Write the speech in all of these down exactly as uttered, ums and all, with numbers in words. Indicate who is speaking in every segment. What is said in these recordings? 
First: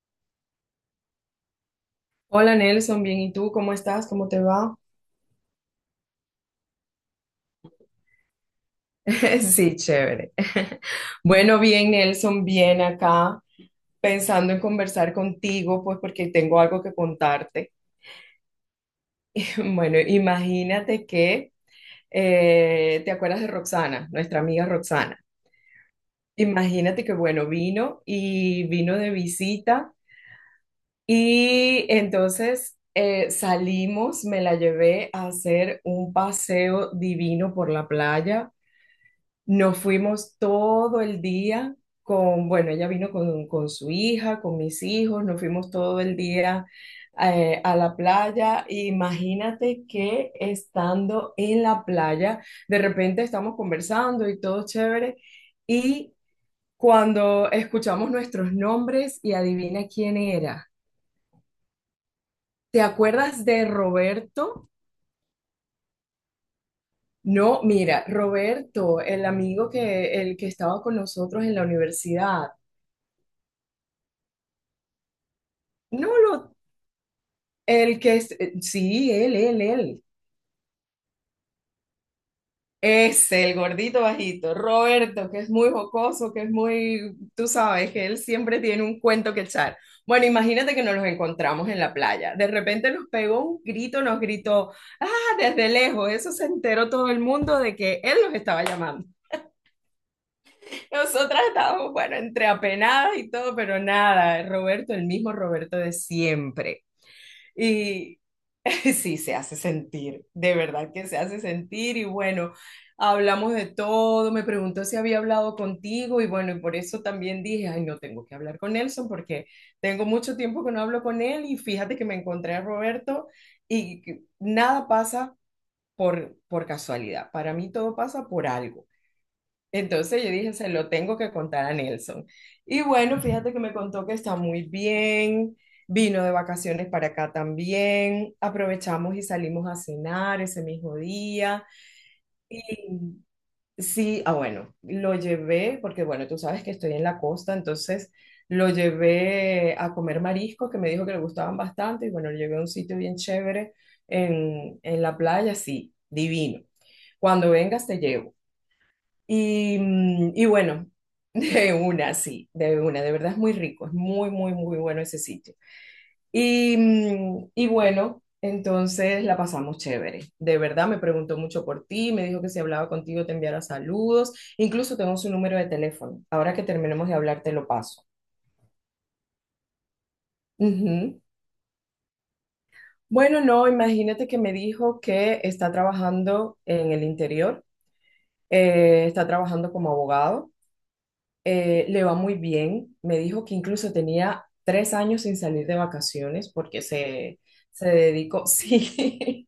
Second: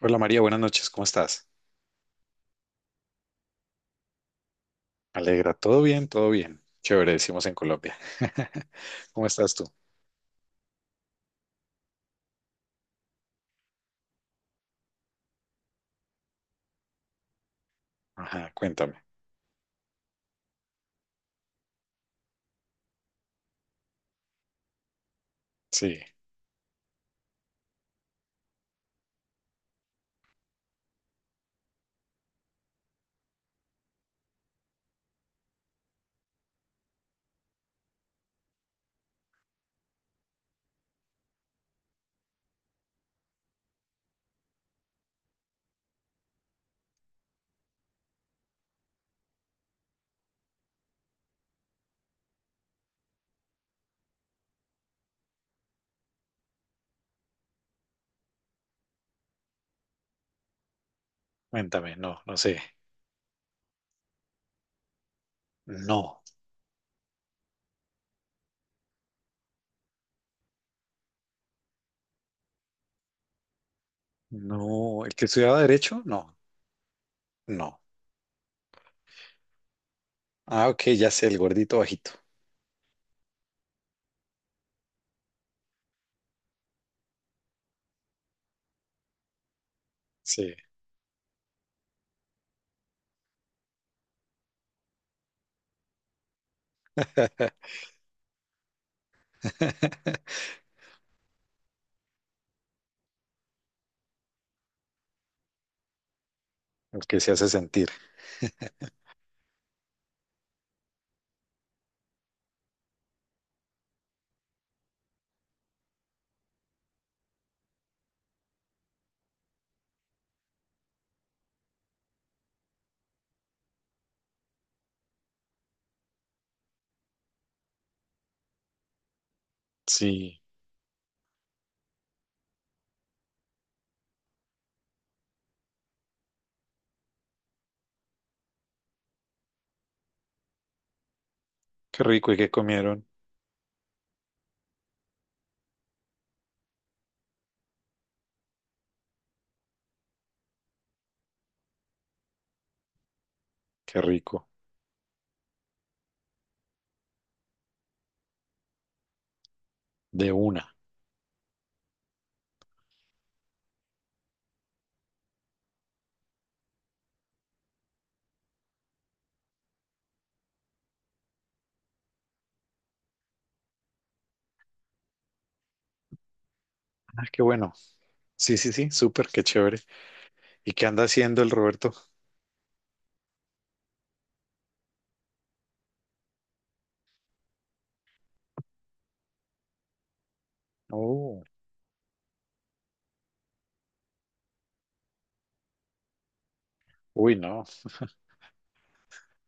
Speaker 1: Hola María, buenas noches, ¿cómo estás?
Speaker 2: Hola Nelson, bien, ¿y tú cómo estás? ¿Cómo te va?
Speaker 1: Me alegra, todo bien, todo bien. Chévere, decimos en Colombia. ¿Cómo estás tú?
Speaker 2: Sí, chévere. Bueno, bien Nelson, bien acá, pensando en conversar contigo, pues porque tengo algo que contarte.
Speaker 1: Ajá, cuéntame.
Speaker 2: Bueno, imagínate que, eh, ¿te acuerdas de Roxana, nuestra amiga Roxana?
Speaker 1: Sí,
Speaker 2: Imagínate que, bueno, vino y vino de visita y entonces eh, salimos, me la llevé a hacer un paseo divino por la playa. Nos fuimos todo el día con, bueno, ella vino con, con su hija, con mis hijos, nos fuimos todo el día eh, a la playa. Imagínate que estando en la playa, de repente estamos conversando y todo chévere, y cuando escuchamos nuestros nombres y adivina quién era.
Speaker 1: cuéntame, no, no sé.
Speaker 2: ¿Te acuerdas de Roberto?
Speaker 1: No,
Speaker 2: No, mira, Roberto, el amigo que, el que estaba con nosotros en la universidad.
Speaker 1: no, el que estudiaba derecho,
Speaker 2: No
Speaker 1: no,
Speaker 2: lo
Speaker 1: no.
Speaker 2: El que es, eh, sí, él, él, él.
Speaker 1: Ah, ok, ya sé, el gordito bajito.
Speaker 2: Es el gordito bajito, Roberto, que es muy jocoso, que es muy, tú sabes, que él siempre tiene un cuento que echar. Bueno,
Speaker 1: Sí.
Speaker 2: imagínate que nos los encontramos en la playa. De repente nos pegó un grito, nos gritó, ah, desde lejos. Eso se enteró todo el mundo de que él nos estaba llamando. Nosotras estábamos, bueno, entre apenadas y todo, pero nada, Roberto, el mismo Roberto de siempre.
Speaker 1: El que se hace sentir.
Speaker 2: y Sí, se hace sentir, de verdad que se hace sentir y bueno, hablamos de todo, me preguntó si había hablado contigo y bueno, y por eso también dije, ay, no tengo que hablar con Nelson porque tengo mucho tiempo que no hablo con él y fíjate que me encontré a Roberto y que nada pasa por, por casualidad, para mí todo pasa por algo. Entonces yo
Speaker 1: Sí,
Speaker 2: dije, se lo tengo que contar a Nelson. Y bueno, fíjate que me contó que está muy bien, vino de vacaciones para acá también, aprovechamos y salimos a cenar ese mismo día.
Speaker 1: qué rico, ¿y qué comieron?
Speaker 2: Sí, ah bueno, lo llevé, porque bueno, tú sabes que estoy en la costa, entonces lo llevé a comer mariscos que me dijo que le gustaban bastante y bueno, lo llevé a un sitio bien chévere
Speaker 1: Qué rico.
Speaker 2: en, en la playa, sí, divino. Cuando vengas te llevo. Y,
Speaker 1: De
Speaker 2: mm, y
Speaker 1: una.
Speaker 2: bueno, de una, sí, de una, de verdad es muy rico, es muy, muy, muy bueno ese sitio. Y, mm, y bueno, entonces la pasamos chévere. De verdad me preguntó mucho por ti, me dijo que si hablaba contigo te enviara saludos, incluso tengo su número de teléfono. Ahora que terminemos de
Speaker 1: Ah,
Speaker 2: hablar
Speaker 1: qué
Speaker 2: te lo
Speaker 1: bueno.
Speaker 2: paso.
Speaker 1: Sí, sí, sí, súper, qué chévere. ¿Y qué anda
Speaker 2: Ujú.
Speaker 1: haciendo el Roberto?
Speaker 2: Bueno, no, imagínate que me dijo que está trabajando en el interior, eh, está trabajando como abogado
Speaker 1: Oh,
Speaker 2: eh, le va muy bien. Me dijo que incluso tenía tres años sin salir de vacaciones porque
Speaker 1: uy,
Speaker 2: se,
Speaker 1: no.
Speaker 2: se dedicó, sí,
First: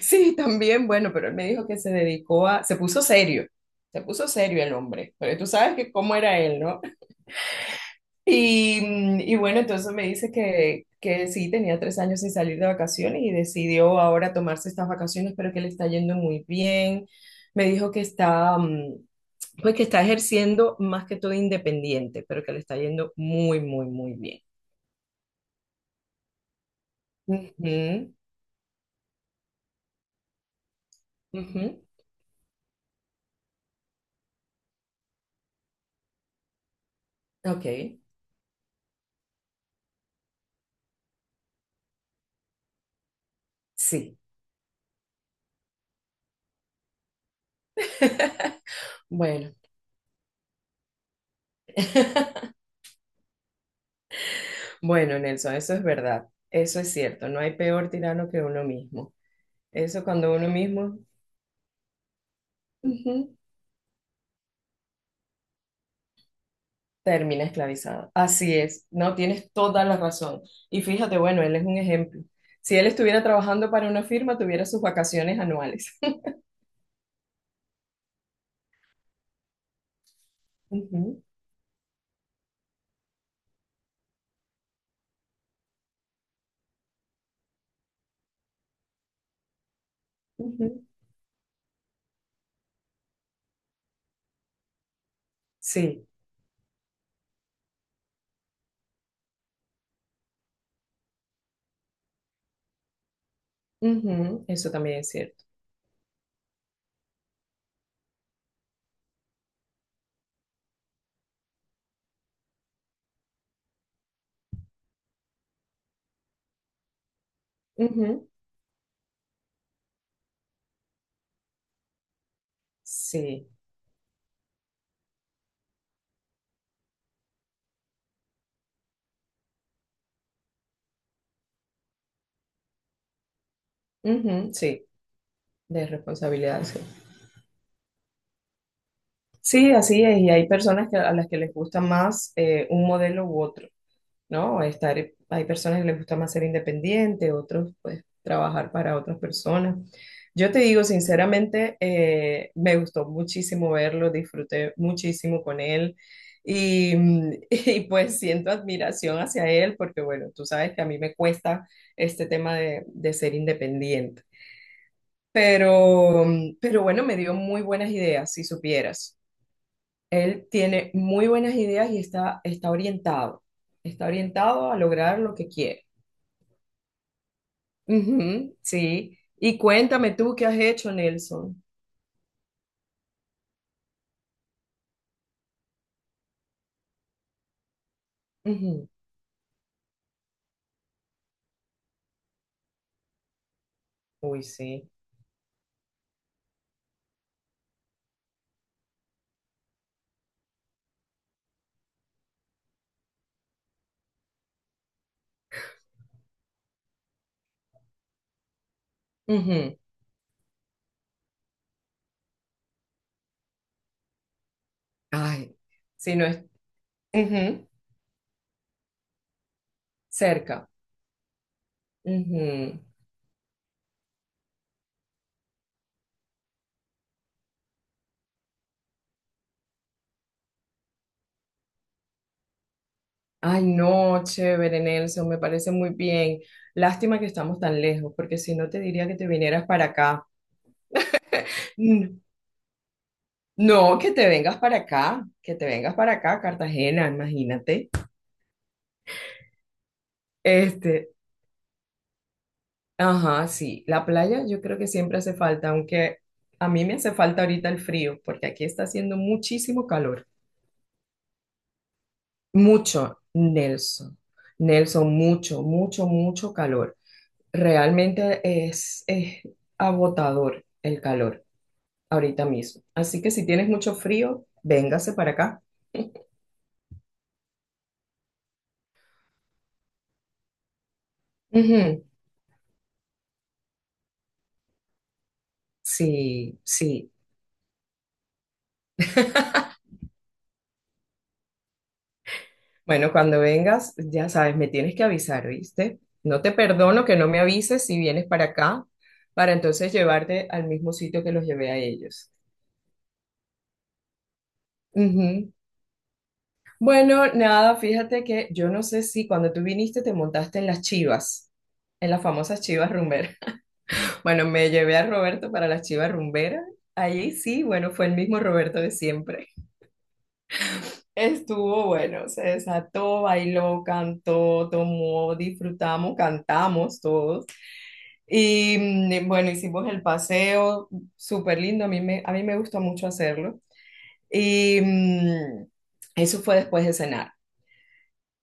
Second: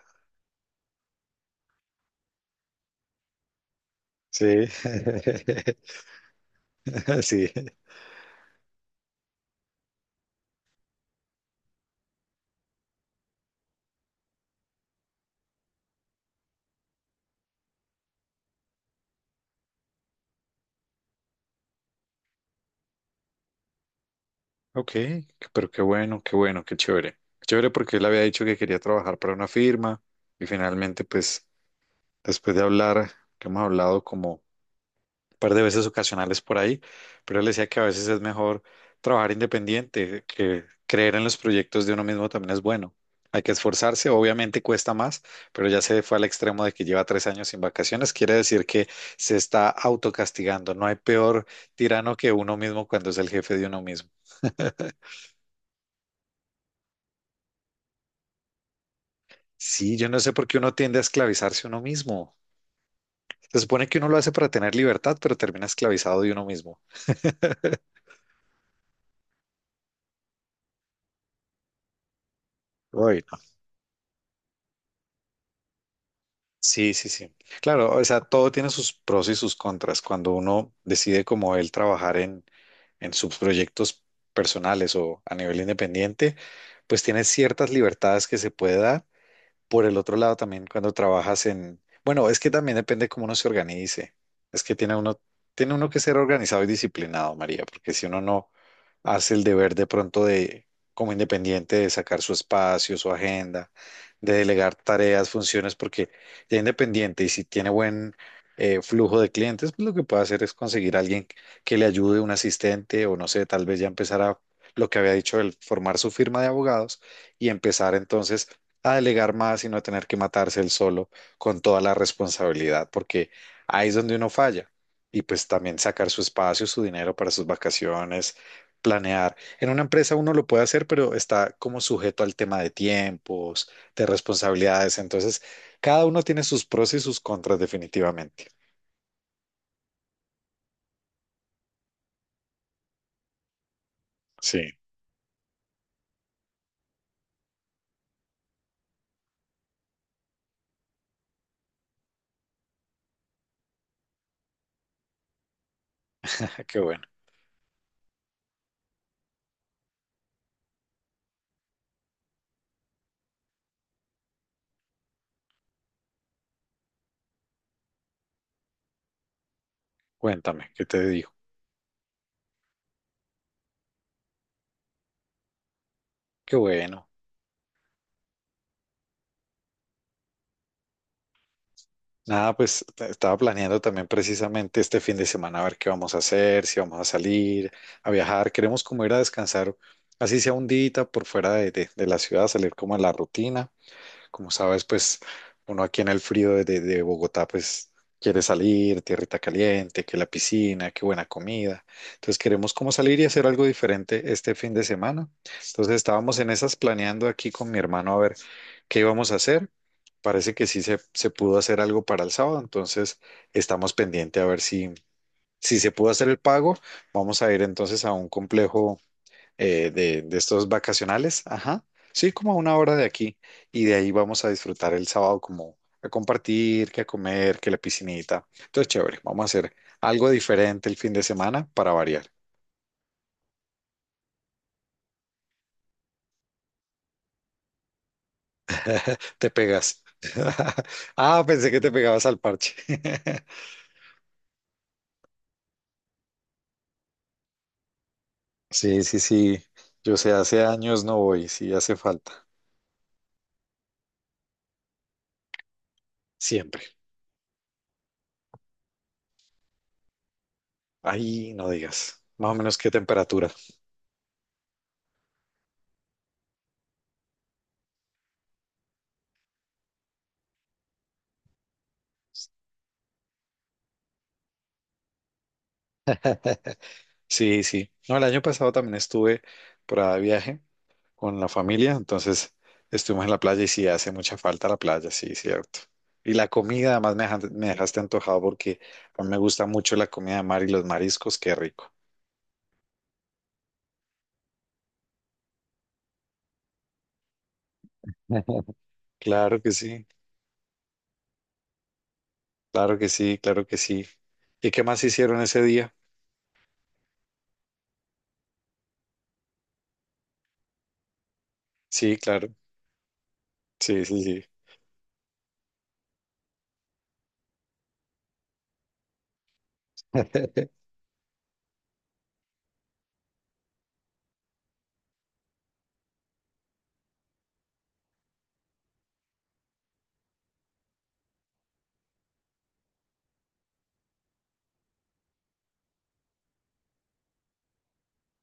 Speaker 2: sí, también, bueno, pero él me dijo que se dedicó a, se puso serio, se puso serio
Speaker 1: Sí,
Speaker 2: el hombre, pero tú sabes que cómo era él, ¿no?
Speaker 1: sí.
Speaker 2: Y, mm, y bueno, entonces me dice que, que sí, tenía tres años sin salir de vacaciones y decidió ahora tomarse estas vacaciones, pero que le está yendo muy bien. Me dijo que está... mm, pues que está ejerciendo más que todo independiente, pero que le está yendo muy, muy, muy bien.
Speaker 1: Ok, pero qué bueno, qué bueno, qué chévere. Qué chévere, porque él
Speaker 2: Ujú,
Speaker 1: había dicho que quería trabajar para una firma y, finalmente, pues,
Speaker 2: ujú.
Speaker 1: después de hablar, que hemos hablado como par de veces ocasionales por ahí, pero él decía
Speaker 2: Ok,
Speaker 1: que a veces es mejor trabajar independiente, que creer en los proyectos de uno mismo también es bueno. Hay que esforzarse,
Speaker 2: sí.
Speaker 1: obviamente cuesta más, pero ya se fue al extremo de que lleva tres años sin vacaciones, quiere decir que se
Speaker 2: Bueno,
Speaker 1: está autocastigando. No hay peor tirano que uno mismo cuando es el jefe de uno mismo.
Speaker 2: bueno, Nelson, eso es verdad. Eso es cierto. No hay peor tirano que uno mismo.
Speaker 1: Sí,
Speaker 2: Eso
Speaker 1: yo no sé
Speaker 2: cuando
Speaker 1: por
Speaker 2: uno
Speaker 1: qué uno tiende
Speaker 2: mismo
Speaker 1: a esclavizarse uno mismo.
Speaker 2: ujú,
Speaker 1: Se supone que uno lo hace para tener libertad, pero termina esclavizado de uno mismo.
Speaker 2: termina esclavizado. Así es. No, tienes toda la razón. Y fíjate, bueno, él es un ejemplo. Si él estuviera
Speaker 1: Uy,
Speaker 2: trabajando para una firma, tuviera sus vacaciones anuales.
Speaker 1: sí, sí, sí. Claro, o sea, todo tiene sus pros y sus contras. Cuando uno
Speaker 2: Ujú,
Speaker 1: decide como él trabajar en, en sus proyectos personales o a nivel independiente, pues tiene ciertas libertades que se puede dar. Por el otro lado, también
Speaker 2: ujú.
Speaker 1: cuando trabajas en, bueno, es que también depende cómo uno se organice. Es que tiene uno, tiene uno que
Speaker 2: Sí.
Speaker 1: ser organizado y disciplinado, María, porque si uno no hace el deber de pronto de, como independiente, de sacar su espacio, su agenda, de
Speaker 2: Ujú, eso
Speaker 1: delegar
Speaker 2: también es
Speaker 1: tareas,
Speaker 2: cierto.
Speaker 1: funciones, porque ya independiente y si tiene buen eh, flujo de clientes, pues lo que puede hacer es conseguir a alguien que le ayude, un asistente, o no sé, tal vez ya empezar a lo que había dicho, el formar su firma de abogados y empezar
Speaker 2: Ujú,
Speaker 1: entonces a delegar más y no tener que matarse él solo con toda la responsabilidad, porque
Speaker 2: Sí,
Speaker 1: ahí es donde uno falla. Y pues también sacar su espacio, su dinero para sus vacaciones, planear. En una empresa uno lo puede hacer, pero está como sujeto al tema de tiempos, de
Speaker 2: ujú, sí,
Speaker 1: responsabilidades. Entonces,
Speaker 2: de
Speaker 1: cada uno tiene
Speaker 2: responsabilidad,
Speaker 1: sus
Speaker 2: sí.
Speaker 1: pros y sus contras, definitivamente.
Speaker 2: Sí, así es, y hay personas que, a las que les gusta más eh, un modelo u otro. ¿No?
Speaker 1: Sí,
Speaker 2: Estar, hay personas que les gusta más ser independiente, otros pues trabajar para otras personas. Yo te digo sinceramente, eh, me gustó muchísimo verlo, disfruté muchísimo con él
Speaker 1: qué
Speaker 2: y,
Speaker 1: bueno.
Speaker 2: mm, y, pues siento admiración hacia él porque bueno, tú sabes que a mí me cuesta este tema de, de ser independiente. Pero, mm, pero bueno, me dio muy buenas ideas, si supieras. Él
Speaker 1: Cuéntame, ¿qué
Speaker 2: tiene
Speaker 1: te
Speaker 2: muy
Speaker 1: digo?
Speaker 2: buenas ideas y está, está orientado. Está orientado a lograr lo que quiere.
Speaker 1: Qué bueno.
Speaker 2: Ujú, sí. Y cuéntame tú qué has hecho, Nelson.
Speaker 1: Nada, pues t- estaba planeando también precisamente este fin de semana a ver qué vamos a hacer, si vamos a salir, a viajar. Queremos
Speaker 2: Ujú.
Speaker 1: como ir a descansar, así sea un día por fuera de, de- de la ciudad, salir como a la rutina.
Speaker 2: Uy,
Speaker 1: Como sabes,
Speaker 2: sí.
Speaker 1: pues uno aquí en el frío de, de- de Bogotá, pues quiere salir, tierrita caliente, que la piscina, que buena comida. Entonces queremos como salir y hacer algo diferente este fin de semana. Entonces estábamos en esas, planeando aquí con mi hermano a ver qué íbamos a hacer.
Speaker 2: Ujú.
Speaker 1: Parece que sí se, se pudo hacer algo para el sábado, entonces estamos pendiente a ver si,
Speaker 2: Ay,
Speaker 1: si se pudo
Speaker 2: si no
Speaker 1: hacer el
Speaker 2: es
Speaker 1: pago. Vamos a ir
Speaker 2: ujú,
Speaker 1: entonces a un complejo eh, de, de estos
Speaker 2: cerca.
Speaker 1: vacacionales, ajá, sí, como a una
Speaker 2: Ujú.
Speaker 1: hora de aquí, y de ahí vamos a disfrutar el sábado como a compartir, que a comer, que la piscinita. Entonces, chévere, vamos a hacer algo diferente el fin de semana para variar.
Speaker 2: Ay, no, chévere, Nelson, me parece muy bien. Lástima que estamos tan lejos, porque si no te diría que te
Speaker 1: Te
Speaker 2: vinieras para
Speaker 1: pegas.
Speaker 2: acá.
Speaker 1: Ah, pensé que te
Speaker 2: Mm,
Speaker 1: pegabas al parche.
Speaker 2: No, que te vengas para acá, que te vengas para acá, Cartagena, imagínate.
Speaker 1: Sí, sí, sí, yo sé, hace años
Speaker 2: Este,
Speaker 1: no voy, sí hace falta,
Speaker 2: ajá, sí, la playa yo creo que siempre hace falta, aunque a
Speaker 1: siempre.
Speaker 2: mí me hace falta ahorita el frío, porque aquí está haciendo muchísimo calor.
Speaker 1: Ahí no digas, más o menos qué
Speaker 2: Mucho,
Speaker 1: temperatura.
Speaker 2: Nelson. Nelson, mucho, mucho, mucho calor. Realmente es, es agotador el calor ahorita mismo. Así que si tienes mucho frío, véngase para acá.
Speaker 1: Sí, sí. No, el año pasado también estuve por ahí de viaje con la familia,
Speaker 2: Ujú,
Speaker 1: entonces estuvimos en la playa y sí hace mucha falta la playa, sí, cierto. Y la
Speaker 2: sí,
Speaker 1: comida,
Speaker 2: sí.
Speaker 1: además me dejaste, me dejaste antojado, porque a mí me gusta mucho la comida de mar y los mariscos, qué rico.
Speaker 2: Bueno, cuando vengas, ya sabes, me tienes que avisar, ¿viste? No te perdono que no me avises si vienes para acá, para
Speaker 1: Claro que
Speaker 2: entonces
Speaker 1: sí,
Speaker 2: llevarte al mismo sitio que los llevé a ellos.
Speaker 1: claro que sí, claro que sí. ¿Y qué más hicieron
Speaker 2: Ujú.
Speaker 1: ese día?
Speaker 2: Bueno, nada, fíjate que yo no sé si cuando tú viniste te montaste en las chivas, en
Speaker 1: Sí,
Speaker 2: las
Speaker 1: claro,
Speaker 2: famosas chivas rumberas.
Speaker 1: sí, sí, sí,
Speaker 2: Bueno, me llevé a Roberto para las chivas rumberas. Allí sí, bueno, fue el mismo Roberto de siempre. Estuvo bueno, se desató, bailó, cantó, tomó, disfrutamos, cantamos todos. Y mm, eh, bueno, hicimos el paseo, súper lindo, a mí me, a mí me gustó mucho hacerlo. Y mm, eso fue después de cenar.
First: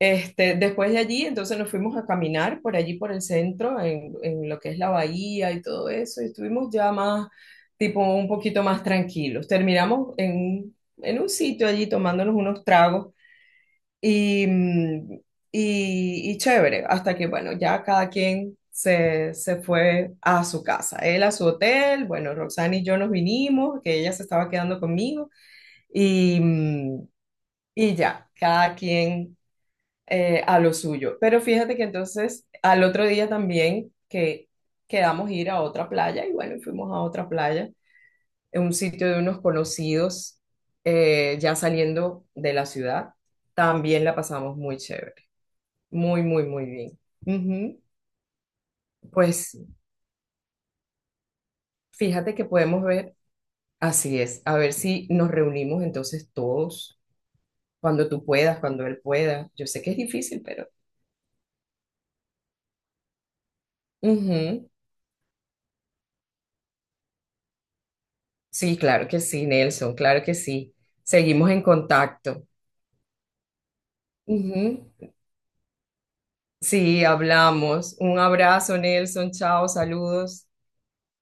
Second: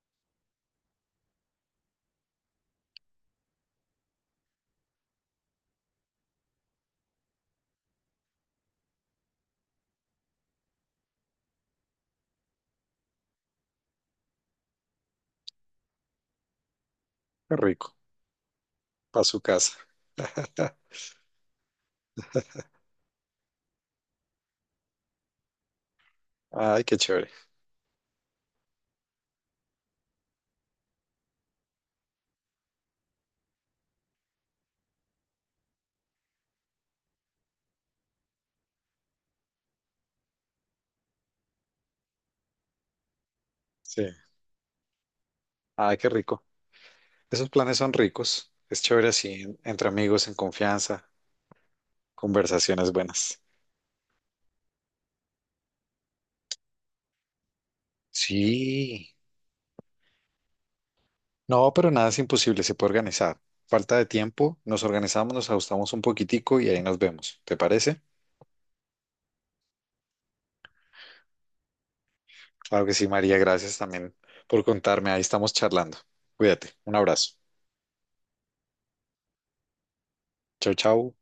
Speaker 2: Este, después de allí, entonces nos fuimos a caminar por allí, por el centro, en, en lo que es la bahía y todo eso, y estuvimos ya más, tipo, un poquito más tranquilos. Terminamos en, un- en un sitio allí tomándonos unos tragos y, mm, y, y chévere, hasta que, bueno,
Speaker 1: qué
Speaker 2: ya
Speaker 1: rico,
Speaker 2: cada quien
Speaker 1: para
Speaker 2: se,
Speaker 1: su
Speaker 2: se
Speaker 1: casa.
Speaker 2: fue a su casa, él a su hotel, bueno, Roxana y yo nos vinimos, que ella se estaba quedando conmigo, y,
Speaker 1: Ay, qué
Speaker 2: mm,
Speaker 1: chévere,
Speaker 2: y ya, cada quien eh, a lo suyo. Pero fíjate que entonces al otro día también que quedamos ir a otra playa, y bueno, fuimos a otra playa, en un sitio de unos conocidos, eh, ya saliendo de la ciudad,
Speaker 1: sí,
Speaker 2: también la pasamos muy chévere.
Speaker 1: ay, qué
Speaker 2: Muy, muy,
Speaker 1: rico.
Speaker 2: muy bien.
Speaker 1: Esos planes
Speaker 2: Ujú.
Speaker 1: son ricos, es chévere así,
Speaker 2: Pues
Speaker 1: entre amigos, en confianza.
Speaker 2: fíjate que podemos
Speaker 1: Conversaciones
Speaker 2: ver,
Speaker 1: buenas.
Speaker 2: así es, a ver si nos reunimos entonces todos, cuando tú puedas, cuando él
Speaker 1: Sí.
Speaker 2: pueda. Yo sé que es difícil, pero...
Speaker 1: No, pero nada es imposible, se puede organizar. Falta de tiempo,
Speaker 2: Ujú.
Speaker 1: nos organizamos, nos ajustamos un poquitico y ahí nos vemos. ¿Te parece?
Speaker 2: Sí, claro que sí, Nelson, claro que sí. Seguimos en contacto.
Speaker 1: Claro que sí, María, gracias también
Speaker 2: Ujú.
Speaker 1: por contarme. Ahí estamos charlando. Cuídate. Un
Speaker 2: Sí,
Speaker 1: abrazo.
Speaker 2: hablamos. Un abrazo, Nelson. Chao, saludos.
Speaker 1: Chau, chau.